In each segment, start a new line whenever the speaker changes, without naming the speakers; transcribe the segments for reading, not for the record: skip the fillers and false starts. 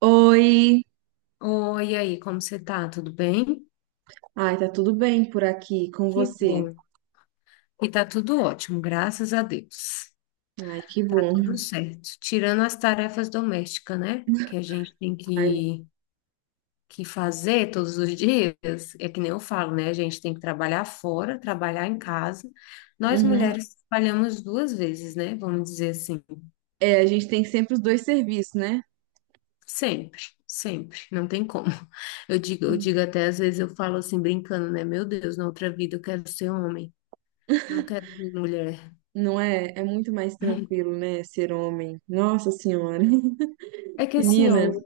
Oi,
Oi, e aí, como você tá? Tudo bem?
ai, tá tudo bem por aqui com
Que
você?
bom. E tá tudo ótimo, graças a Deus.
Ai, que
Tá
bom.
tudo certo. Tirando as tarefas domésticas, né? Que a gente tem
Ai,
que, que fazer todos os dias. É que nem eu falo, né? A gente tem que trabalhar fora, trabalhar em casa. Nós
uhum.
mulheres trabalhamos duas vezes, né? Vamos dizer assim.
É, a gente tem sempre os dois serviços, né?
Sempre, sempre. Não tem como. Eu digo até às vezes, eu falo assim, brincando, né? Meu Deus, na outra vida eu quero ser homem. Não quero ser mulher.
Não é? É muito mais tranquilo, né? Ser homem. Nossa Senhora,
É que assim, ó,
menina.
o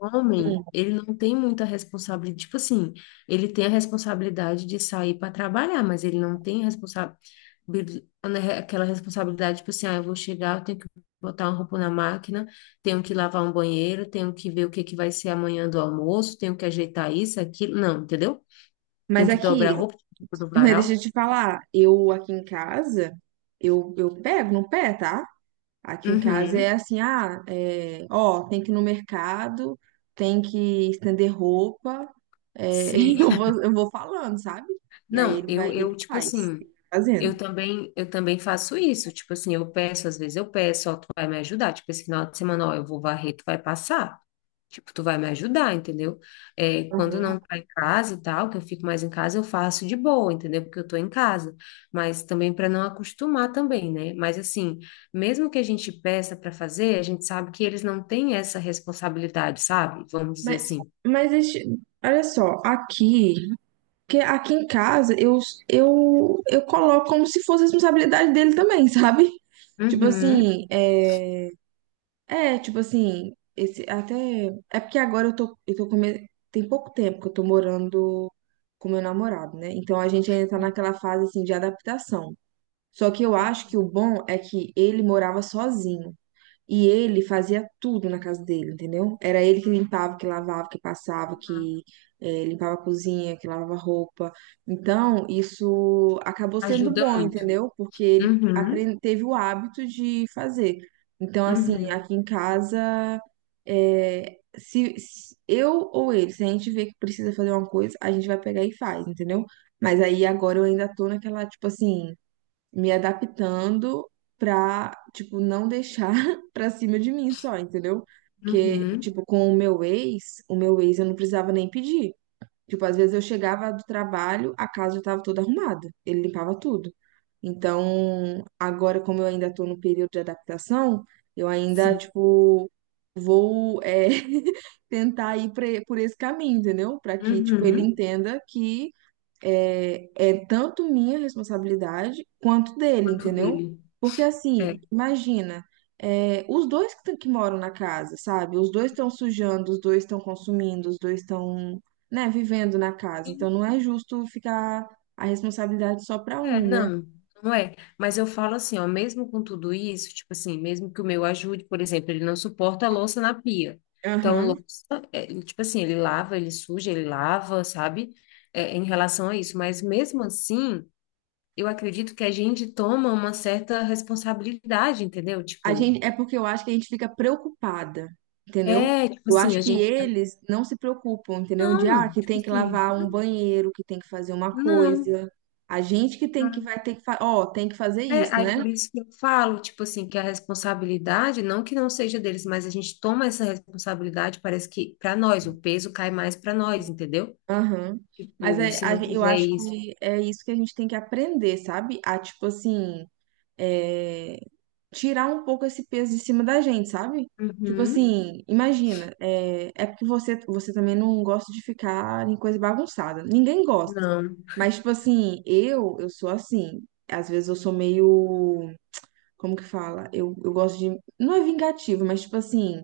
hum.
homem, ele não tem muita responsabilidade. Tipo assim, ele tem a responsabilidade de sair para trabalhar, mas ele não tem bil- né, aquela responsabilidade, tipo assim, ah, eu vou chegar, eu tenho que botar uma roupa na máquina, tenho que lavar um banheiro, tenho que ver o que que vai ser amanhã do almoço, tenho que ajeitar isso, aquilo. Não, entendeu? Tenho
Mas
que
aqui,
dobrar a roupa, tirar a roupa do
mas deixa eu
varal.
te falar, eu aqui em casa, eu pego no pé, tá? Aqui em casa é
Uhum,
assim, ah, é, ó, tem que ir no mercado, tem que estender roupa. É,
sim.
eu vou falando, sabe? E aí
Não,
ele vai,
eu,
ele
tipo
faz,
assim.
ele vai fazendo.
Eu também faço isso. Tipo assim, eu peço, às vezes eu peço, ó, tu vai me ajudar. Tipo, esse final de semana, ó, eu vou varrer, tu vai passar. Tipo, tu vai me ajudar, entendeu? É, quando
Uhum.
não tá em casa e tal, que eu fico mais em casa, eu faço de boa, entendeu? Porque eu tô em casa. Mas também para não acostumar também, né? Mas assim, mesmo que a gente peça para fazer, a gente sabe que eles não têm essa responsabilidade, sabe? Vamos dizer
Mas,
assim.
mas este- Olha só, aqui, que aqui em casa eu coloco como se fosse responsabilidade dele também, sabe? Tipo
Uhum.
assim, é, é tipo assim, esse até é porque agora eu tô come- Tem pouco tempo que eu tô morando com meu namorado, né? Então a gente ainda tá naquela fase assim de adaptação. Só que eu acho que o bom é que ele morava sozinho e ele fazia tudo na casa dele, entendeu? Era ele que limpava, que lavava, que passava,
Uhum.
que limpava a cozinha, que lavava roupa. Então, isso acabou sendo
Ajuda
bom,
muito.
entendeu?
Uhum.
Teve o hábito de fazer. Então, assim,
Uhum.
aqui em casa, se eu ou ele, se a gente vê que precisa fazer uma coisa, a gente vai pegar e faz, entendeu? Mas aí agora eu ainda tô naquela, tipo assim, me adaptando pra, tipo, não deixar pra cima de mim só, entendeu? Porque,
Uhum.
tipo, com o meu ex eu não precisava nem pedir. Tipo, às vezes eu chegava do trabalho, a casa já tava toda arrumada, ele limpava tudo. Então, agora, como eu ainda tô no período de adaptação, eu ainda,
Sim.
tipo, vou, é, tentar ir pra- por esse caminho, entendeu? Pra que, tipo, ele
Uhum.
entenda que é tanto minha responsabilidade quanto dele,
Quanto
entendeu?
dele.
Porque assim,
É.
imagina, é, os dois tão- que moram na casa, sabe? Os dois estão sujando, os dois estão consumindo, os dois estão, né, vivendo na casa. Então
Sim.
não é justo ficar a responsabilidade só para
É,
um, né?
não, não é. Mas eu falo assim, ó, mesmo com tudo isso, tipo assim, mesmo que o meu ajude, por exemplo, ele não suporta a louça na pia. Então,
Aham.
louça, é, ele, tipo assim, ele lava, ele suja, ele lava, sabe? É, em relação a isso. Mas mesmo assim, eu acredito que a gente toma uma certa responsabilidade, entendeu?
A
Tipo,
gente, é porque eu acho que a gente fica preocupada, entendeu?
é, tipo
Eu
assim,
acho
a
que
gente.
eles não se preocupam, entendeu? De, ah,
Não,
que
tipo
tem que
assim,
lavar um banheiro, que tem que fazer uma
não.
coisa. A gente que tem que vai ter que, fa- ó, tem que fazer
É,
isso,
aí
né?
por isso que eu falo, tipo assim, que a responsabilidade, não que não seja deles, mas a gente toma essa responsabilidade, parece que para nós, o peso cai mais para nós, entendeu?
Aham.
Tipo, se não
Eu
fizer
acho
isso.
que é isso que a gente tem que aprender, sabe? A, tipo assim, é, tirar um pouco esse peso de cima da gente, sabe? Tipo
Uhum,
assim, imagina, é porque você, você também não gosta de ficar em coisa bagunçada. Ninguém gosta.
não.
Mas, tipo assim, eu sou assim. Às vezes eu sou meio. Como que fala? Eu gosto de. Não é vingativo, mas, tipo assim,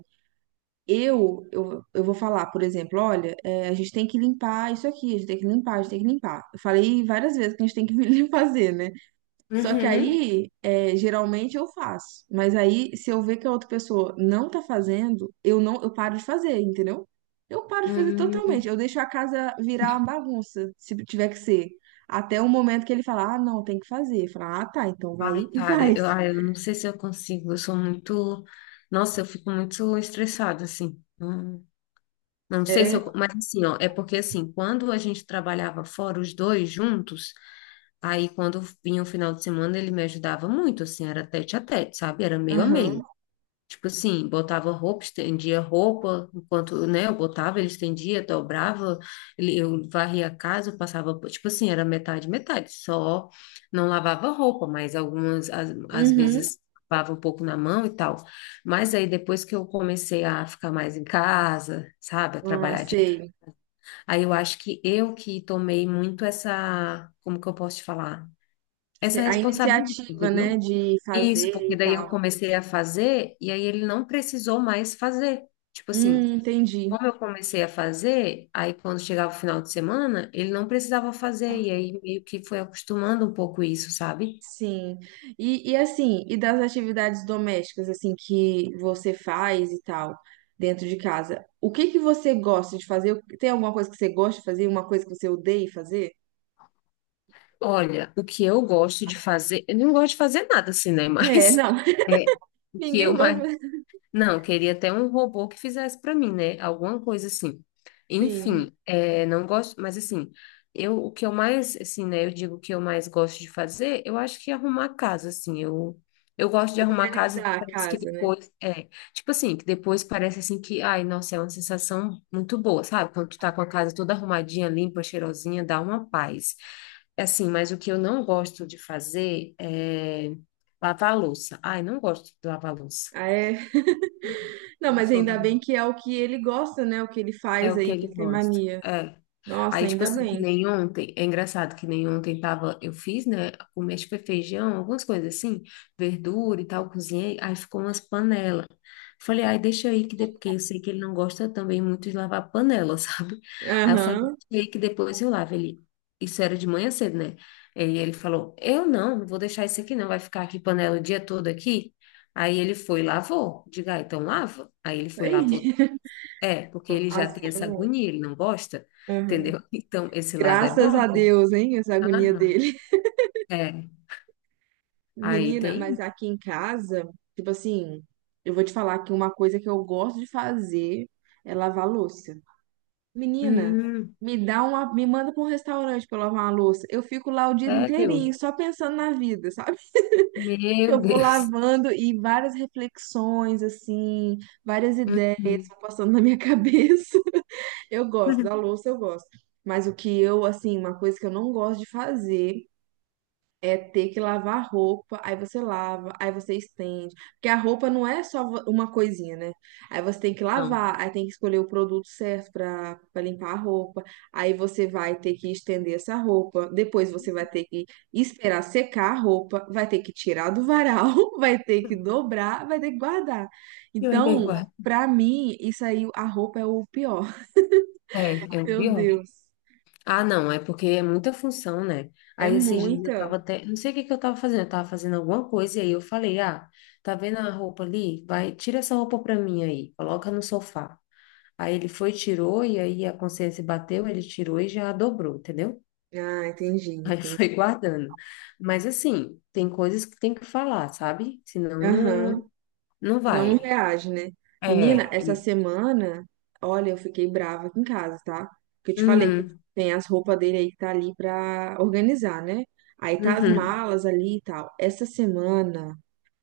eu vou falar, por exemplo, olha, é, a gente tem que limpar isso aqui, a gente tem que limpar, a gente tem que limpar. Eu falei várias vezes que a gente tem que limpar, fazer, né? Só que
Uhum,
aí, é, geralmente eu faço. Mas aí, se eu ver que a outra pessoa não tá fazendo, eu não, eu paro de fazer, entendeu? Eu paro de fazer totalmente.
uhum.
Eu deixo a casa virar uma bagunça, se tiver que ser. Até o momento que ele falar, ah, não, tem que fazer. Falar, ah, tá, então vai
Ai,
e
cara,
faz.
eu, ai, eu não sei se eu consigo, eu sou muito. Nossa, eu fico muito estressada, assim. Não, não sei se
É,
eu. Mas assim, ó, é porque assim, quando a gente trabalhava fora os dois juntos, aí, quando vinha o final de semana, ele me ajudava muito, assim, era tete a tete, sabe? Era meio a
aham,
meio. Tipo assim, botava roupa, estendia roupa, enquanto, né, eu botava, ele estendia, dobrava, ele, eu varria a casa, eu passava, tipo assim, era metade, metade, só não lavava roupa, mas algumas, às
uhum.
vezes, lavava um pouco na mão e tal. Mas aí, depois que eu comecei a ficar mais em casa, sabe, a
Ah,
trabalhar de...
sei.
Aí eu acho que eu que tomei muito essa, como que eu posso te falar? Essa
A
responsabilidade,
iniciativa, né,
entendeu?
de
Isso,
fazer
porque
e
daí eu
tal.
comecei a fazer e aí ele não precisou mais fazer. Tipo assim,
Entendi.
como eu comecei a fazer, aí quando chegava o final de semana, ele não precisava fazer e aí meio que foi acostumando um pouco isso, sabe?
Sim. E das atividades domésticas assim que você faz e tal dentro de casa, o que que você gosta de fazer? Tem alguma coisa que você gosta de fazer, uma coisa que você odeia fazer?
Olha, o que eu gosto de fazer, eu não gosto de fazer nada assim, né?
É,
Mas
não,
é, o que eu
ninguém gosta
mais...
de
Não, eu queria até um robô que fizesse para mim, né? Alguma coisa assim.
assim,
Enfim, é, não gosto, mas assim, eu o que eu mais, assim, né? Eu digo que eu mais gosto de fazer, eu acho que é arrumar casa, assim. Eu gosto de arrumar casa, e
organizar a
parece que
casa, né?
depois, é, tipo assim, que depois parece assim que, ai, nossa, é uma sensação muito boa, sabe? Quando tu tá com a casa toda arrumadinha, limpa, cheirosinha, dá uma paz. Assim, mas o que eu não gosto de fazer é lavar a louça. Ai, não gosto de lavar a louça.
Ah, é. Não,
Não
mas
sou da.
ainda bem que é o que ele gosta, né? O que ele
É
faz
o que
aí, que
ele
ele tem
gosta.
mania.
É.
Nossa,
Aí, tipo
ainda
assim, que
bem.
nem ontem, é engraçado que nem ontem tava, eu fiz, né? O mexe foi feijão, algumas coisas assim, verdura e tal, cozinhei, aí ficou umas panelas. Falei, ai, deixa aí que depois, porque eu sei que ele não gosta também muito de lavar panela, sabe? Aí eu falei,
Aham.
deixa aí que depois eu lavo. Ele, isso era de manhã cedo, né? E ele falou, eu não, não vou deixar isso aqui não, vai ficar aqui panela o dia todo aqui. Aí ele foi e lavou. Diga, ah, então lava. Aí ele foi, lavou
Aí.
é, porque ele já
Assim,
tem
eu
essa
não-
agonia, ele não gosta,
Aham.
entendeu? Então, esse lado é
Graças
bom,
a
né?
Deus, hein? Essa agonia
Aham.
dele.
É, aí
Menina, mas
tem.
aqui em casa, tipo assim, eu vou te falar que uma coisa que eu gosto de fazer é lavar louça. Menina,
Hum,
me manda para um restaurante para lavar uma louça. Eu fico lá o dia
sério?
inteirinho só pensando na vida, sabe?
Meu
Eu vou
Deus.
lavando e várias reflexões assim, várias ideias
Uhum.
vão passando na minha cabeça. Eu gosto da louça, eu gosto. Mas o que eu, assim, uma coisa que eu não gosto de fazer é ter que lavar roupa, aí você lava, aí você estende. Porque a roupa não é só uma coisinha, né? Aí você tem que
Não.
lavar, aí tem que escolher o produto certo para para limpar a roupa. Aí você vai ter que estender essa roupa. Depois você vai ter que esperar secar a roupa, vai ter que tirar do varal, vai ter que dobrar, vai ter que guardar.
Eu ainda
Então,
guardo.
pra mim, isso aí, a roupa é o pior.
É, é o
Meu
pior.
Deus,
Ah, não, é porque é muita função, né?
é
Aí esses dias eu
muita.
tava até. Não sei o que que eu tava fazendo alguma coisa e aí eu falei: ah, tá vendo a roupa ali? Vai, tira essa roupa pra mim aí, coloca no sofá. Aí ele foi, tirou, e aí a consciência bateu, ele tirou e já dobrou, entendeu?
Ah, entendi,
Aí
entendi.
foi guardando. Mas assim, tem coisas que tem que falar, sabe? Senão
Aham.
não, não
Senão não
vai.
reage, né? Menina,
É,
essa
isso.
semana, olha, eu fiquei brava aqui em casa, tá? Porque eu te falei que
Uhum,
tem as roupas dele aí que tá ali pra organizar, né? Aí tá as
uhum.
malas ali e tal. Essa semana,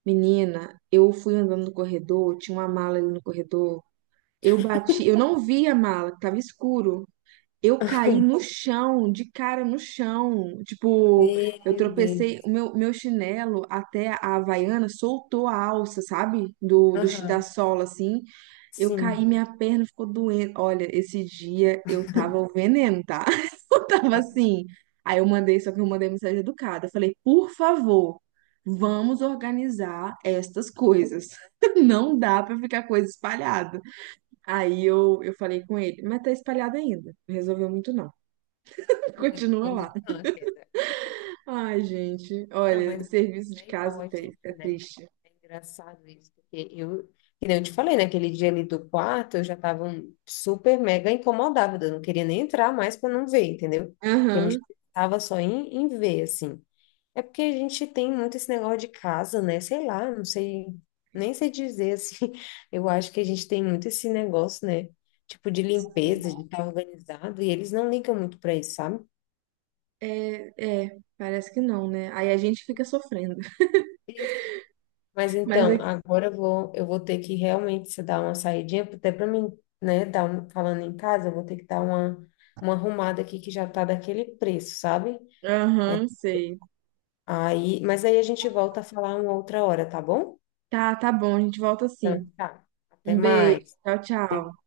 menina, eu fui andando no corredor, tinha uma mala ali no corredor. Eu bati, eu não vi a mala, que tava escuro. Eu caí no chão, de cara no chão. Tipo, eu
Meu
tropecei,
Deus.
o meu, meu chinelo até a Havaiana soltou a alça, sabe?
Aham,
Da sola, assim. Eu caí,
sim.
minha perna ficou doendo. Olha, esse dia eu tava o veneno, tá? Eu tava
Ah,
assim. Só que eu mandei mensagem educada. Eu falei, por favor, vamos organizar estas coisas. Não dá pra ficar coisa espalhada. Aí eu falei com ele, mas tá espalhado ainda. Não resolveu muito, não.
não
Continua
resolveu
lá.
muito não, a queda.
Ai, gente,
Não,
olha,
mas não
serviço de
é igual
casa
a
tri-
gente,
é
né?
triste.
É engraçado isso, porque eu, que nem eu te falei, naquele dia ali do quarto, eu já tava um- super mega incomodada, eu não queria nem entrar mais para não ver, entendeu? Porque eu me
Aham,
estava só em, em ver, assim. É porque a gente tem muito esse negócio de casa, né? Sei lá, não sei, nem sei dizer, assim. Eu acho que a gente tem muito esse negócio, né? Tipo de limpeza, de estar organizado, e eles não ligam muito para isso, sabe?
é, parece que não, né? Aí a gente fica sofrendo.
Mas
Mas,
então,
é-
agora eu vou ter que realmente se dar uma saidinha, até para mim, né, dar um- falando em casa, eu vou ter que dar uma arrumada aqui que já tá daquele preço, sabe? É,
aham, sei.
aí, mas aí a gente volta a falar uma outra hora, tá bom?
Tá, tá bom, a gente volta assim.
Então, tá. Até
Um beijo,
mais.
tchau,
Beijo.
tchau.